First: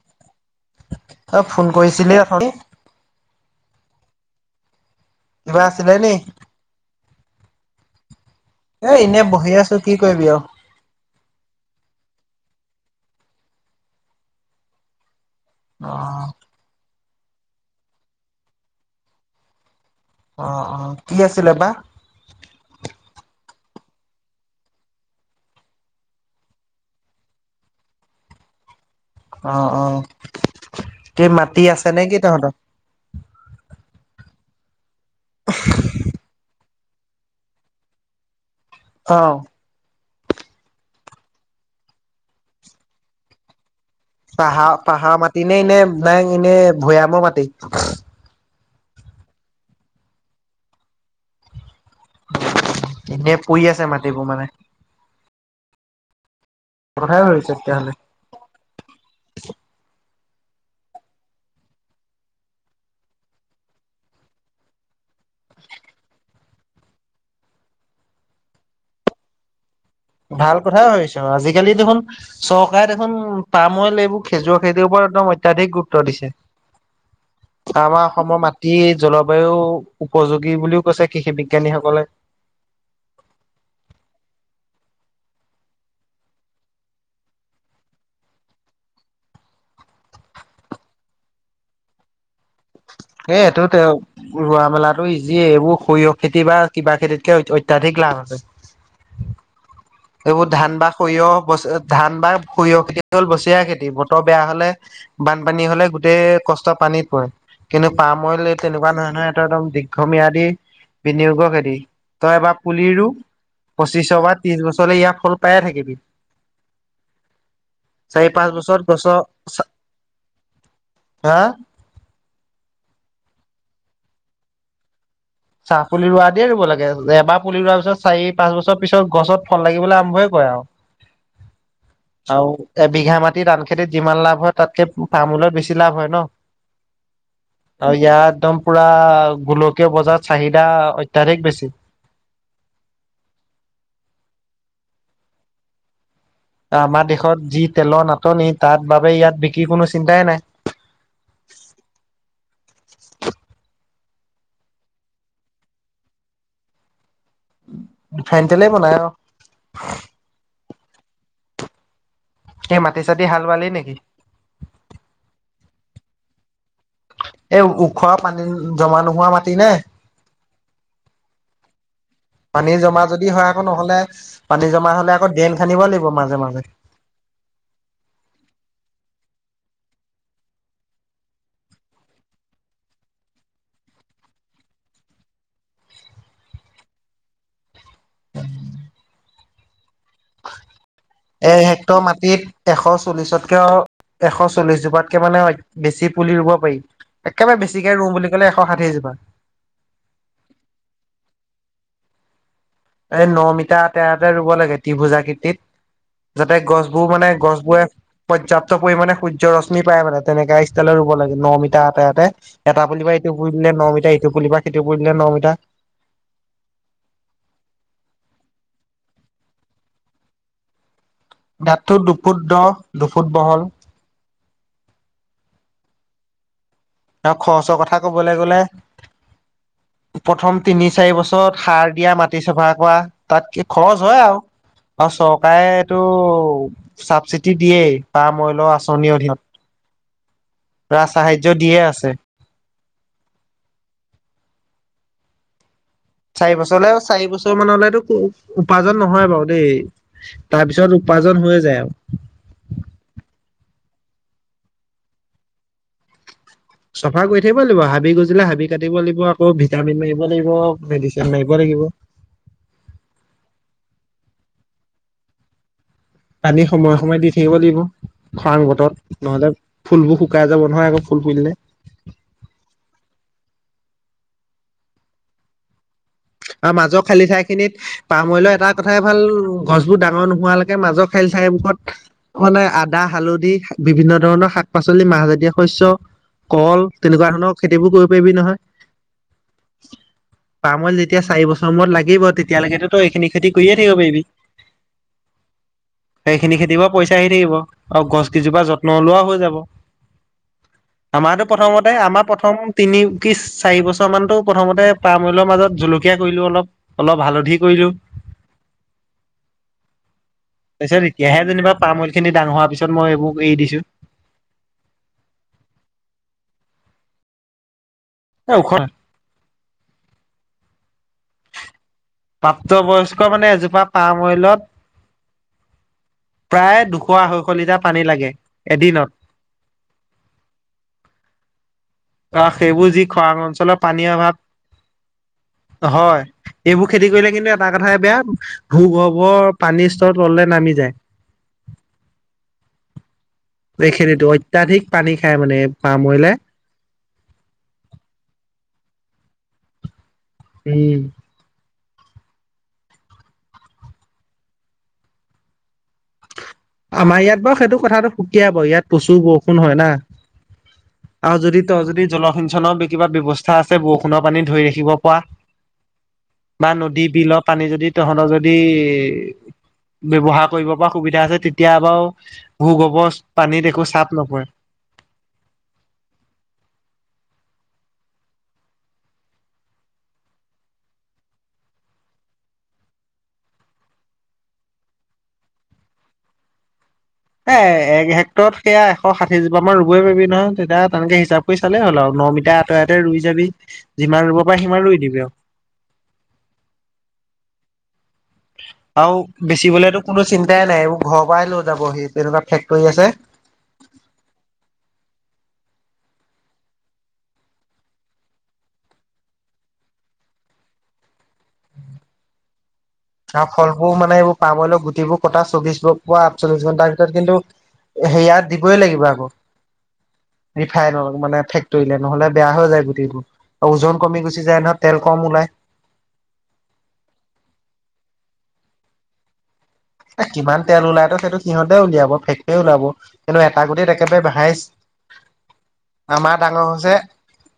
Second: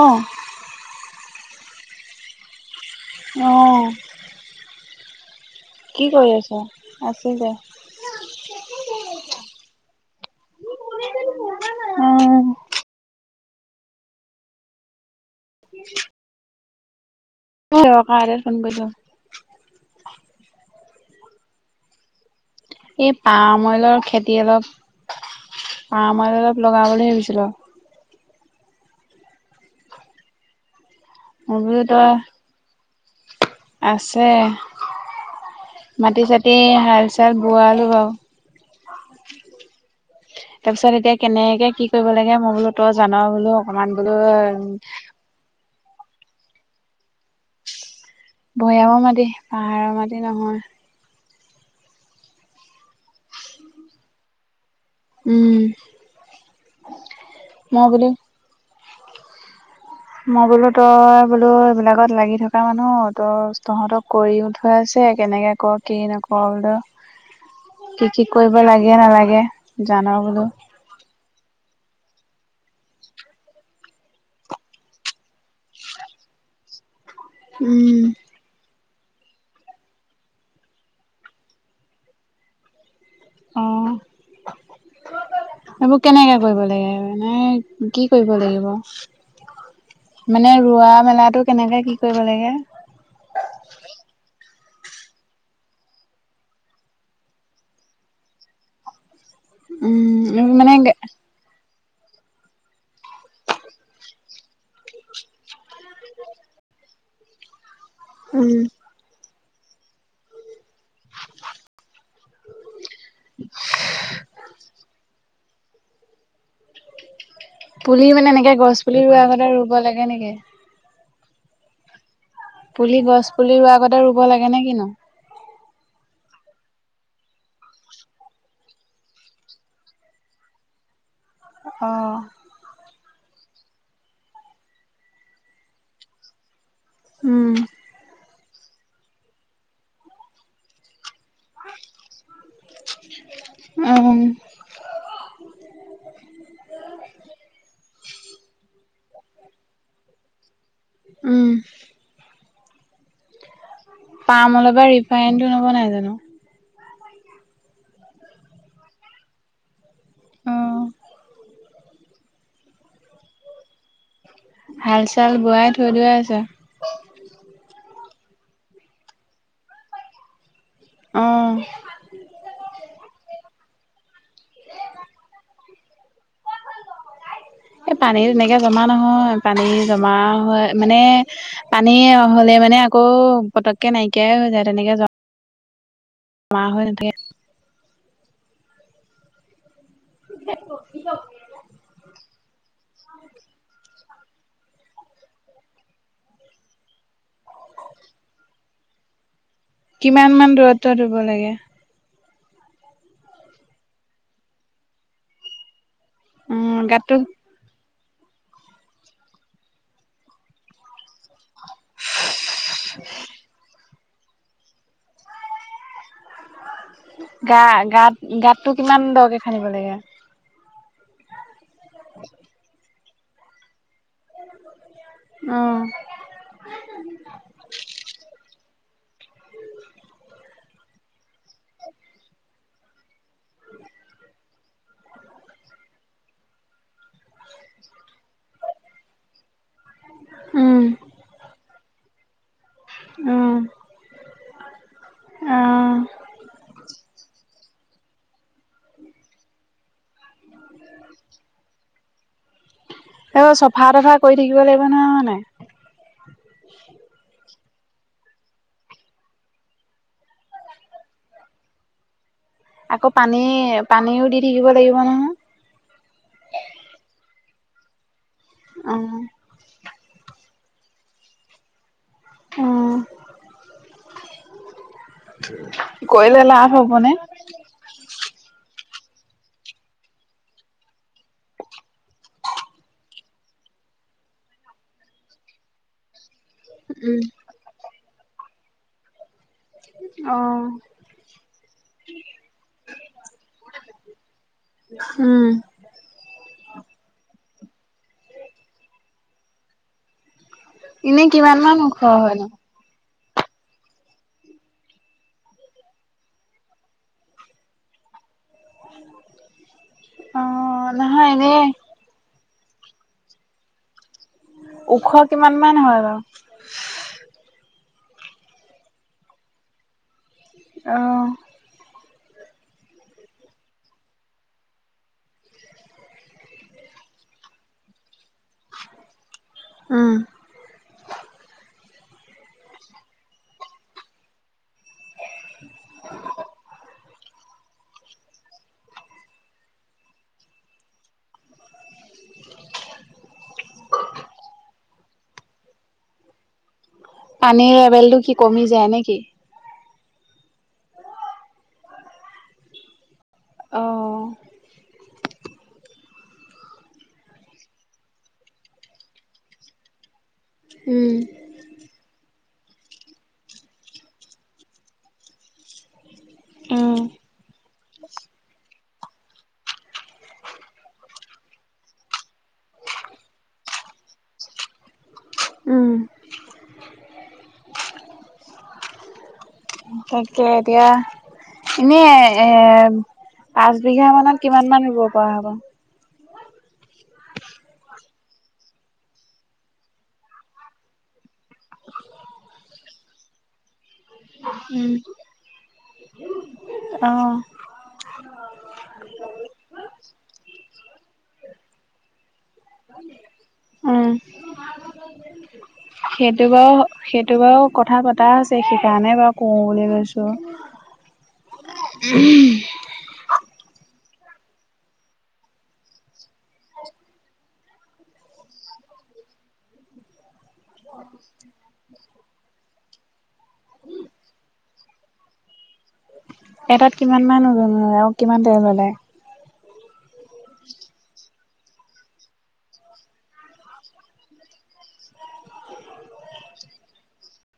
অ', তই ফোন কৰিছিলি অথনি? অ। কিবা আছিলে কি নি? কৰি আছ? আছো দে এ ইনেই বঢ়ি আছো কি কৰিবি আও। উম। অ। [unintelligible] কাৰণে ফোন কৰিছ। অ অ। কি আছিলে বা? এই পাম অইলৰ খেতি অলপ পাম অইল অলপ লগাও বুলি ভাবিছিলো। অ অ। কি মই মাটি বোলো আছে নে তই কি তহঁতৰ? আছে মাটি-চাতি হাল চাল বোৱালো বাও। অ। তাৰ পিছত এতিয়া কেনেকে কি কৰিব লাগে মই বোলো তই জানা বোলো অকমান বোলো পাহাৰ পাহাৰ মাটি নে ইনে নাই এনে ভৈয়ামৰ মাটি? ভৈয়ামৰ মাটি পাহাৰৰ মাটি নহয়। এনেই পৰি আছে মাটিবোৰ মানে। উম। কথাই ভাবিছো মই তেতিয়াহ'লে। বোলো মই বোলো তই বোলো এইবিলাকত লাগি থকা মানুহ তোৰ তহঁতক কৰিও থৈ আছে কেনেকে ক কি নক বোলো কি কি কৰিব লাগে নালাগে জান বোলো। ভাল কথাই ভাবিছ আজিকালি দেখোন চৰকাৰে দেখোন পামঅইল এইবোৰ খেজুৰ খেতিৰ ওপৰত একদম অত্যাধিক গুৰুত্ব দিছে। [unintelligible] আমাৰ অসমৰ মাটি জলবায়ু উপযোগী বুলিও কৈছে কৃষি বিজ্ঞানীসকলে। অ'। এইবোৰ কেনেকে কৰিব লাগে মানে কি কৰিব লাগিব? মানে ৰোৱা মেলাতো কেনেকে কি কৰিব লাগে? এ তো তে ৰোৱা মেলাতো ইজিয়ে এইবোৰ সৰিয়হ খেতি বা কিবা খেতিতকে অত্যাধিক লাভ আছে। উম। এইবোৰ মানে ধান বা সৰিয়হ ব ধান বা সৰিয়হ খেতি হ'ল বছীয়া খেতি। বতৰ বেয়া হ'লে বানপানী হ'লে গোটেই কষ্ট পানীত পৰে, কিন্তু পামআইল উম। তেনেকুৱা নহয়নহয়। কদম দীৰ্ঘম্যাদী বিনিয়োগৰ খেতি, তই এবাৰ পুলি ৰো পঁচিছৰ পা ত্ৰিশ বছৰলৈ ইয়াৰ ফল পায়ে থাকিবি। পুলি চাৰি মানে পাঁচ এনেকে গছ বছৰত পুলি গছৰ ৰৰুৱ আগতে ৰুব লাগে নেকি? হা। পুলি গছ পুলি ৰোৱাৰ আগতে ৰুব লাগে নেকি ন? চাহ পুলি ৰোৱা দিয়ে ৰুব লাগে, এবাৰ পুলি ৰোৱাৰ পিছত চাৰি পাঁচ বছৰ পিছত গছত ফল লাগিবলৈ আৰম্ভই কৰে আৰু। অ'। আৰু এ বিঘা মাটি ধান খেতিত যিমান লাভ হয় তাতকে পামআইলত বেছি লাভ হয় ন। উম। আৰু ইয়াত একদম পুৰা গোলকীয় বজাৰ চাহিদা অত্যাধিক বেছি। অ'। আমাৰ দেশত যি তেলৰ নাটনি তাৰ বাবে ইয়াত বিক্ৰিৰ কোনো চিন্তাই নাই। অ'। পাম অইলৰ পৰা ৰিফাইনটো নবনাই জানো? ৰিফাইনতেলেই বনায়া অ'। অ' সেই মাটি চাাটি হাল বালেই নেকি? হাল চাল বোৱাই থৈ দিয়া আছে। এই ওখো পানী জমা নোহোৱা মাটি নে? অ'। পানী জমা যদি হয় আকৌ নহ'লে পানী জমা হ'লে আকৌ ড্ৰেন খান্দিব লাগিব মাজে মাজে। এই পানী তেনেকে জমা নহয়, পানী জমা হয় মানে পানী হ'লে মানে আকৌ পতককে নাইকিয়াই হৈ যায়। তেনেকে যোৱা মা হৈ নথাকে। উম [unintelligible] এ হেক্টৰ মাটিত এশ চল্লিশতকৈ এশ চল্লিশ জোপাতকে মানে বেছি পুলি ৰুব পাৰি। একেবাৰে বেছিকে ৰুও বুলি কলে এশ ষাঠিজোপা। কিমান মান দূৰত্বত ৰুব লাগে? এই ন মিটাৰৰ আঁতৰে আঁতৰে ৰুব লাগে ত্ৰিভুজ আকৃতিত। যাতে উম গছবোৰ গাতটো মানে গছবোৰে পৰ্যাপ্ত পৰিমাণে সূৰ্য ৰশ্মি পায় মানে তেনেকুৱা ষ্টাইলত ৰুব লাগে ন মিটাৰ আঁতৰে আঁতৰে। এটা পুলিপা ইটো পুলিলে ন মিটাৰ, ইটো পুলিবা সিটো পুলিলে ন মিটাৰ। গা গাত গাতটো কিমান দকে খান্দিব লাগে? গাতটো দুফুট দ, দুফুট বহল। উম। তেওঁ খৰচৰ কথা কবলে গ'লে উম। প্ৰথম তিনি, চাৰি বছৰত সাৰ দিয়া, মাটি চফা কৰা তাত কি খৰচ হয় আও। অ চৰকাৰে এইটো চাবচিডি দিয়েই পাম অইলৰ আঁচনিৰ অধীনত। উম ৰাজ সাহাৰ্য দিয়েই আছে। উম। অ চাৰি বছৰলে চাৰি বছৰ মানলেটো উপাৰ্জন নহয় বাৰু দেই। তাৰপিছত উপাৰ্জন হৈয়ে যায় আও। সেইবোৰ চফা-তফা কৰি থাকিব লাগিব নহয় হয়নে? চফা কৰি থাকিব লাগিব, হাবি গজিলে হাবি কাটিব লাগিব, আকৌ ভিটামিন মাৰিব লাগিব, মেডিচিন মাৰিব লাগিব। আকৌ পানী পানীও দি থাকিব লাগিব নহয়? পানী সময়ে সময়ে দি থাকিব লাগিব খৰাং অ বতৰত নহ'লে ফুলবোৰ শুকাই যাব নহয় আকৌ ফুল ফুলিলে। উম। আৰু মাজৰ খালি ঠাই খিনিত পাম অইলৰ এটা কথাই ভাল গছবোৰ ডাঙৰ নোহোৱালৈকে মাজৰ খেল ঠাই বোকত মানে আদা, হালধি, বিভিন্ন ধৰণৰ শাক-পাচলি, মাহজাতীয় শস্য, কল উম তেনেকুৱা ধৰণৰ খেতিবোৰ কৰিব পাৰিবি নহয়। অ। পামত যেতিয়া চাৰি বছৰৰ মূৰত লাগিব তেতিয়ালেকেটো তই এইখিনি খেতি কৰিয়ে থাকিব পাৰিবি। উম সেইখিনি খেতি পৰাও পইচা আহি থাকিব আৰু গছকিজোপা যত্ন লোৱাও হৈ যাব। ইনেই আমাৰতো কিমান মান প্ৰথমতে ওখ আমাৰ হয় নো? প্ৰথম তিনি কি চাৰি বছৰ মানটো প্ৰথমতে পাম অইলৰ মাজত জলকী কীয়া কৰিলো অলপ, অলপ হালধি কৰিলো। অ তাৰপিছত নহয় এনে এতিয়াহে যেনিবা পাম অইল খিনি ডাঙৰ হোৱাৰ পিছত মই এইবোৰ এৰি দিছো। ওখ কিমান মান হয় বাৰু? এ ওখ নহয়। অ। প্ৰাপ্তবয়স্ক মানে এজোপা পাম অইলত প্ৰায় দুশ, আঢ়ৈশ লিটাৰ পানী লাগে এদিনত। উম। অ সেইবোৰ যি খৰাং অঞ্চলৰ পানীৰ অভাৱ হয় সেইবোৰ খেতি কৰিলে কিন্তু এটা কথাই বেয়া ভূগৰ্ভৰ পানীৰ স্তৰ তললে নামি যায়। এইখিনিটো অত্যাধিক পানী খাই মানে এই পাম অইলে। পানীৰ লেভেলটো কি কমি যায় নেকি? উম। অ'। আমাৰ ইয়াত বাৰু সেইটো কথাটো সুকীয়া বাৰু ইয়াত প্ৰচুৰ বৰষুণ হয় না। উম। আৰু যদি ত যদি জলসিঞ্চনৰ কিবা ব্যৱস্থা আছে বৰষুণৰ পানী ধৰি ৰাখিব পৰা বা নদী বিলৰ পানী যদি তহতৰ যদি ব্যৱহাৰ কৰিব পা সুবিধা আছে তেতিয়া বাৰু ভূ গোবৰ পানীত একো চাপ নপৰে। উম। তাকে এতিয়া এনে এ পাঁচ বিঘা মানত কিমান মান ৰুব পৰা হ'ব। এ এক হেক্টৰত সেয়া এশ ষাঠি জোপা আমাৰ ৰুবই পাৰি নহয় তেতিয়া তেনেকে হিচাপ কৈ চালে হ'ল আৰু ন মিটাৰ আতৰে আতৰে ৰুই ই যাবি যিমান ৰুব পাৰ উম সিমান ৰুই দিবি আৰু। অ'। আৰু বেচিবলেতো কোনো চিন্তাই নাই এইবোৰ ঘৰৰ পৰাই লৈ যাব সি তেনেকুৱা ফেক্টৰী আছে। উম সেইটো বাৰু সেইটো বাৰু কথা পতা আছে সেইকাৰণে বাৰু কওঁ বুলি কৈছোঁ। উম। আৰু ফলবোৰ মানে এইবোৰ পামৰিও গুটিবোৰ কটা চৌবিশ পৰা আঠচল্লিশ ঘন্টাৰ ভিতৰত কিন্তু সেয়াত দিবই লাগিব আকৌ। ৰিফাইন মানে ফেক্টৰীলে নহ'লে বেয়া হৈ যায় গুটিবোৰ ওজন কমি গুচি যায় নহয়। তেল কম ওলাই। এটাত কিমান মমান আৰু কিমান তেল ওলায়। এ কিমান তেল ওলাই ত সেইটো সিহঁতে উলিয়াব ফেক্টৰী ওলাব। কিন্তু এটা গুটিত একেবাৰে হাইচ্ছ আমাৰ ডাঙৰ হৈছে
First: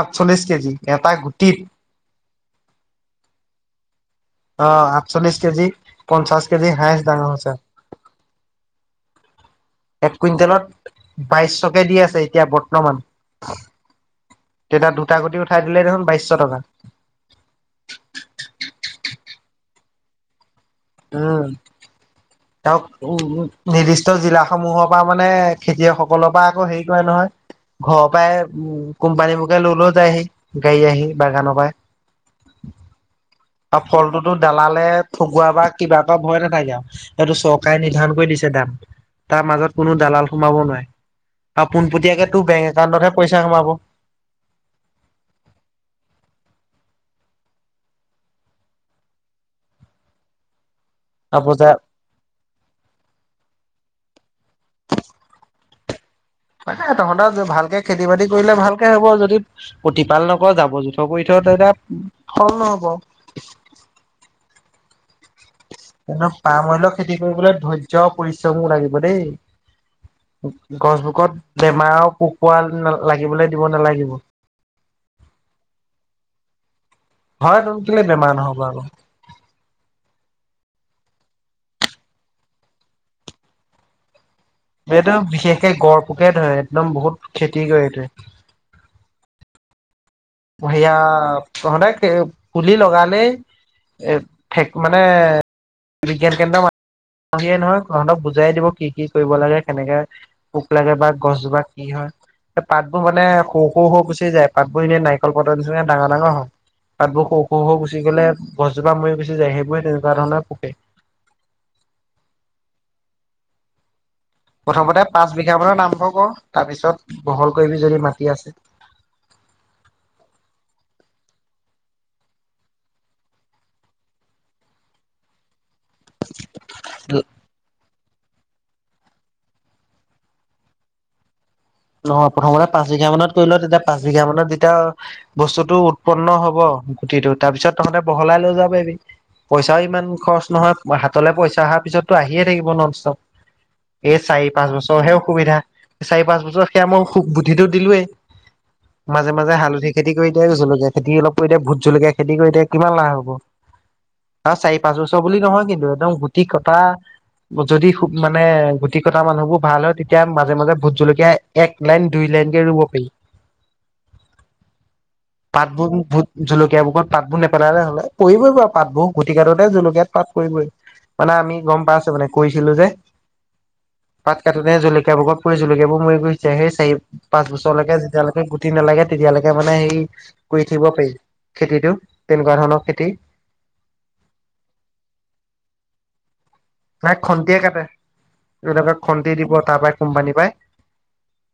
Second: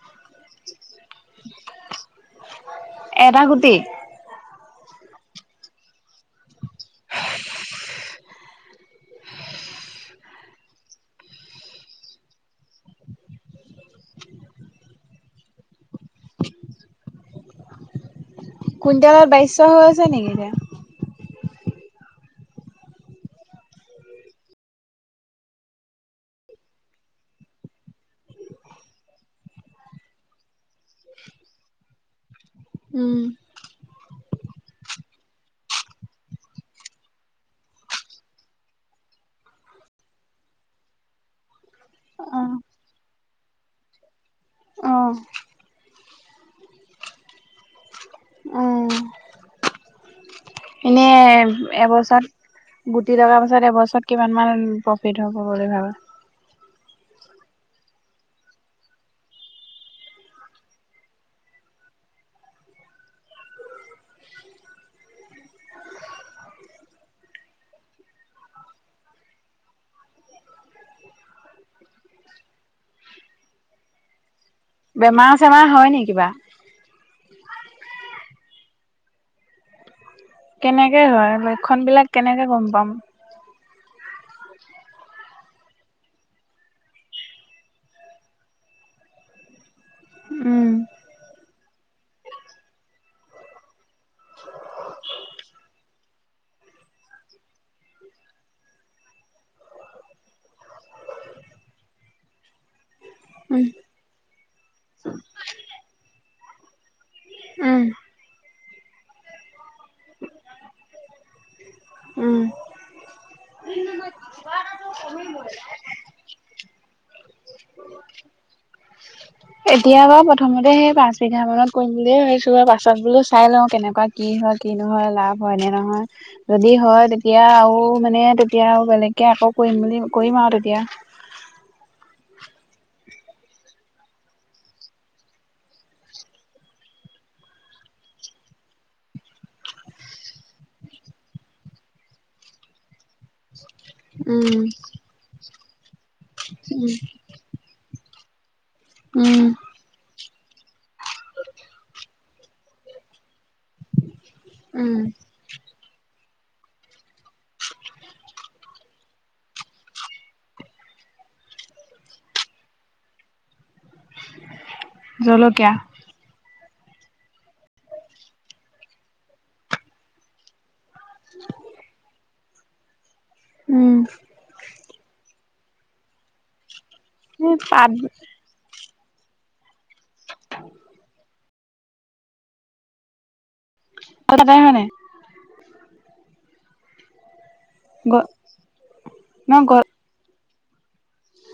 আঠচল্লিশ কেজি এটা গুটিত এটা গুটি অ', আঠচল্লিশ কেজি পঞ্চাশ কেজি হাইস্ট ডাঙৰ হৈছে। এক কুইণ্টেলত বাইছশকে দি আছে এতিয়া বৰ্তমান। তেতিয়া দুটা গুটি উঠাই দিলে দেখোন বাইছশ টকা। কুইণ্টেলত বাইশ হৈ আছে নেকি এতিয়া? উম, [unintelligible] উম, নিৰ্দিষ্ট জিলা সমূহৰ পৰা মানে, খেতিয়কসকলৰ পৰা আকৌ হেৰি কৰে নহয় ঘৰৰ পৰাই উ কোম্পানীবোৰকে লৈ, লৈ যায়হি, গাড়ী আহি বাগানৰ পৰা। উম। ফলটোতো দালালে। [unintelligible] কিবা এটা ভয় নাথাকে আৰু সেইটো চৰকাৰে নিৰ্ধাৰণ কৰি দিছে দাম। তাৰ মাজত কোনো দালাল সোমাব নোৱাৰে আৰু পোনপটীয়াকৈ তোৰ অ', বেংক একাউণ্টতহে পইচা সোমাব। অ'। উম। এ, আপোজা এবছৰত [unintelligible] পাছত এবছৰত কিমান মান প্ৰফিট হ'ব বুলি ভাবা? তহঁতেৰ ভালকে খেতি-বাতি কৰিলে ভালকে হ'ব যদি প্ৰতিপাল নকৰ, জাবৰ-জোঁথৰ কৰি থ' তেতিয়া ফল নহ'ব। একদম পাম অইলৰ খেতি কৰিবলৈ ধৈৰ্য্য, পৰিশ্ৰমো লাগিব দেই। গছবোৰত বেমাৰৰ পোক-পৰুৱা লাগিবলৈ দিব নালাগিব। বেমাৰ-চেমাৰ হয় নেকি কিবা? হয়তো, কেলেই বেমাৰ নহ'ব আকৌ। কেনেকে হয লক্ষণবিলাক কেনেকে গম পাম? এইটো বিশেষকে গড় পোকে ধৰে, একদম বহুত ক্ষতি কৰে এইটোৱে। উম। আকো সেইয়া তহঁতে পুলি লগালেই এঠেক মানে বিজ্ঞান কেন্দ্ৰৰ মা মাতিলে নহয়, তহঁতক বুজাই দিব কি কি কৰিব লাগে, কেনেকে পোক লাগে বা গছজোপাত কি হয়, পাতবোৰ মানে সৰু উম, সৰু হৈ গুচি যায়, পাতবোৰ ইনেই নাই নাৰিকল পাতৰ নিচিনা ডাঙৰ ডাঙৰ হয়। পাতবোৰ সৰু সৰু হৈ উম। গুচি গ'লে, গছজোপা মৰি গুচি যায় সেইবোৰে তেনেকুৱা ধৰণৰ পোকেই। উম। প্ৰথমতে পাঁচ বিঘা মানত আৰম্ভ কৰ, তাৰ পিছত বহল কৰিবি যদি মাটি আছে। এতিয়া বাৰু প্ৰথমতে সেই পাঁচ বিঘা মানত কৰিম বুলিয়ে ভাবিছো আৰু পাছত বোলো চাই লওঁ কেনেকুৱা কি হয়, কি নহয়, লাভ হয় নে নহয় যদি হয় তেতিয়া আৰু মানে তে তেতিয়া আৰু বেলেগকে আকৌ কৰিম বুলি কৰিম আৰু তেতিয়া। নহয়, প্ৰথমতে পাঁচ বিঘা মানত কৰি ল তেতিয়া পাঁচ বিঘা মানত যেতিয়া বস্তুটো উৎপন্ন হ'ব, গুটিটো তাৰপিছত তহঁতে বহলাই লৈ যাব পাৰিবি। পইচাও ইমান খৰচ নহয়, হাতলে পইচা অহাৰ পিছতটো আহিয়ে থাকিব ননষ্টপ। এই চাৰি, উম। পাঁচ বছৰহে অসুবিধা চাৰি, পাঁচ বছৰ উম, তোক বুধিটো দিলোৱেই, মাজে উম। মাজে হালধি খেতি কৰি থাকিবি জলকীয়া খেতি খেতি অলপ কৰি দে। ভোট জলকীয়া খেতি কৰি দে, কিমান লাভ হ'ব। আৰু চাৰি, পাঁচ উম। বছৰ বুলি নহয় কিন্তু একদম গুটি কটা যদি মানে গুটি কটা মানুহবোৰ ভাল হয় তেতিয়া মাজে মাজে ভোট জলকীয়া এক লাইন, দুই লাইনকে ৰুব পাৰি জলকীয়া পাতবোৰ ভোট জলকীয়াবোকত পাতবোৰ নেপেলালে হ'লে, পৰিবই বাও পাতবোৰ, গুটি কাটোতে জলকীয়াত পাত পৰিবই। মানে আমি গম পাই আছো মানে, কৰিছিলো যে উম। পাত কটোতে জলকীয়াবোকত পৰি জলকীয়াবোৰ মৰি গৈছে, সেই চাৰি, পাঁচ এই পাত বছৰলেকে যেতিয়ালেকে গুটি নালাগে তেতিয়ালেকে মানে সেই কৰি থাকিব পাৰি খেতিটো, তেনেকুৱা ধৰণৰ খেতি। [unintelligible] হয় নে? নাই খন্তিয়ে কাটে, গ এইবিলাকত খন্তি দিব ন গ তাৰ পাই কোম্পানী পাই।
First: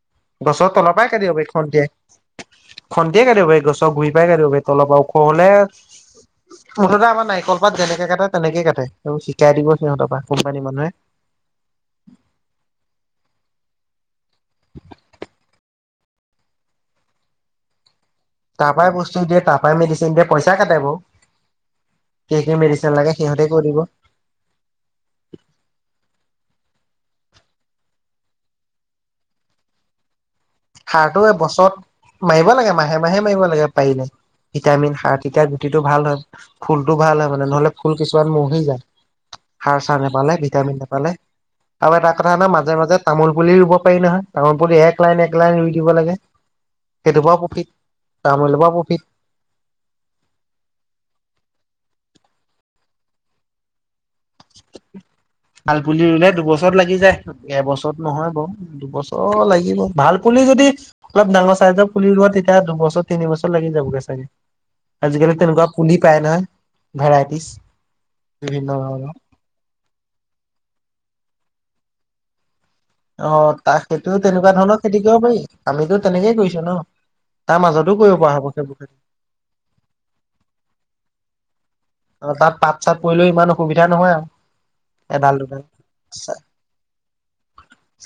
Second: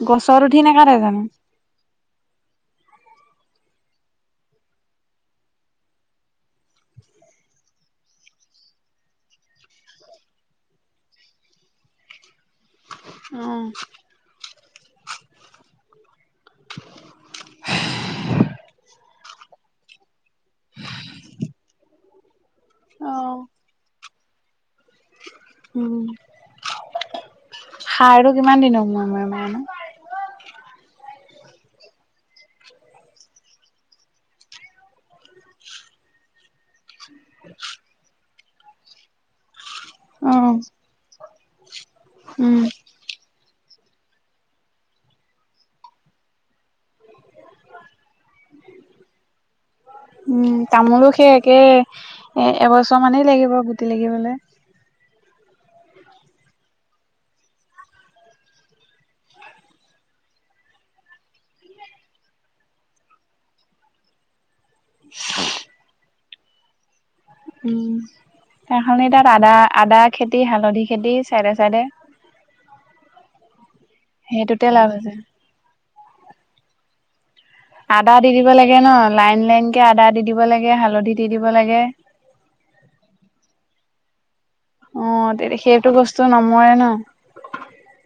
গছত উঠি গছৰ তলৰ নাকাটে পৰাই জানো? কাটিব পাৰি। খন্তিয়ে। খন্তিয়ে কাটিব পাৰি, গছৰ গুৰি পাই কাটিব পাৰি তলৰপৰা ওখ হ'লে মুঠতে আমাৰ নাৰিকল পাত যেনেকে কাটে তেনেকেই কাটে, সেইবোৰ শিকাই দিব সিহঁতৰ পৰা কোম্পানীৰ মানুহে। অ। [unintelligible] তাৰ পাই বস্তু দিয়ে, তাৰ পাই মেডিচিন দিয়ে পইচা কাটে বাও। কি কি মেডিচিন অ লাগে সিহঁতিয়ে কৈ দিব। উম। সাৰটো কিমান দিনৰ মুৰে মুৰে মাৰে? সাৰটো এবছৰত মাৰিব লাগে মাহে মাহে মাৰিব লাগে পাৰিলে ভিটামিন, সাৰ তেতিয়া গুটিটো ভাল হয়। ফুলটো ভাল হয় মানে নহ'লে ফুল কিছুমান মৰহি যায়। সাৰ-চাৰ অ নেপালে, ভিটামিন নেপালে আৰু এটা কথা নহয় উম। মাজে মাজে তামোল পুলি ৰুব পাৰি নহয়, তামোল পুলি এক লাইন এক ৰুই দিব লাগে, সেইটোৰ পৰাও প্ৰফিট, তামোলৰ পৰাও প্ৰফিট। উম তামোলো সেই একে এ এবছৰ মানেই লাগিব গুটি লাগিবলে। [inaudible] শালপুলি ৰুলে দুবছৰত লাগি যায়, এবছৰত নহয় বাৰু। দুবছৰ লাগিব ভাল পুলি যদি অলপ ডাঙৰ চাইজৰ পুলি ৰুৱা তেতিয়া দুবছৰ তিনি বছৰ লাগি যাবগে ছাগে। আজিকালি তেনেকুৱা পুলি পায় নহয় ভেৰাইটিজ উম বিভিন্ন এখনি ধৰণৰ তাত আদা, আদা খেতি, হালধি খেতি চাইডে চাইডে অ' তাক সেইটো তেনেকুৱা সেইটোতে ধৰণৰ লাভ খেতি আছে। কৰিব পাৰি আমিতো তেনেকেই কৰিছো ন তাৰ মাজতো আদা কৰিব দি পৰা দিব হ'ব লাগে সেইবোৰ ন খেতি লাইন লাইন কে আদা দি দিব লাগে, হালধি দি দিব লাগে। আৰু তাত পাত চাত পৰিলেও ইমান অসুবিধা নহয় আৰু। এডাল অ' দুডাল। সেইটো বস্তুৰ নমৰে ন।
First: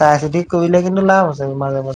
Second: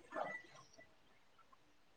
চাই চিতি কৰিলে কিন্তু লাভ আছে মাজে মাজে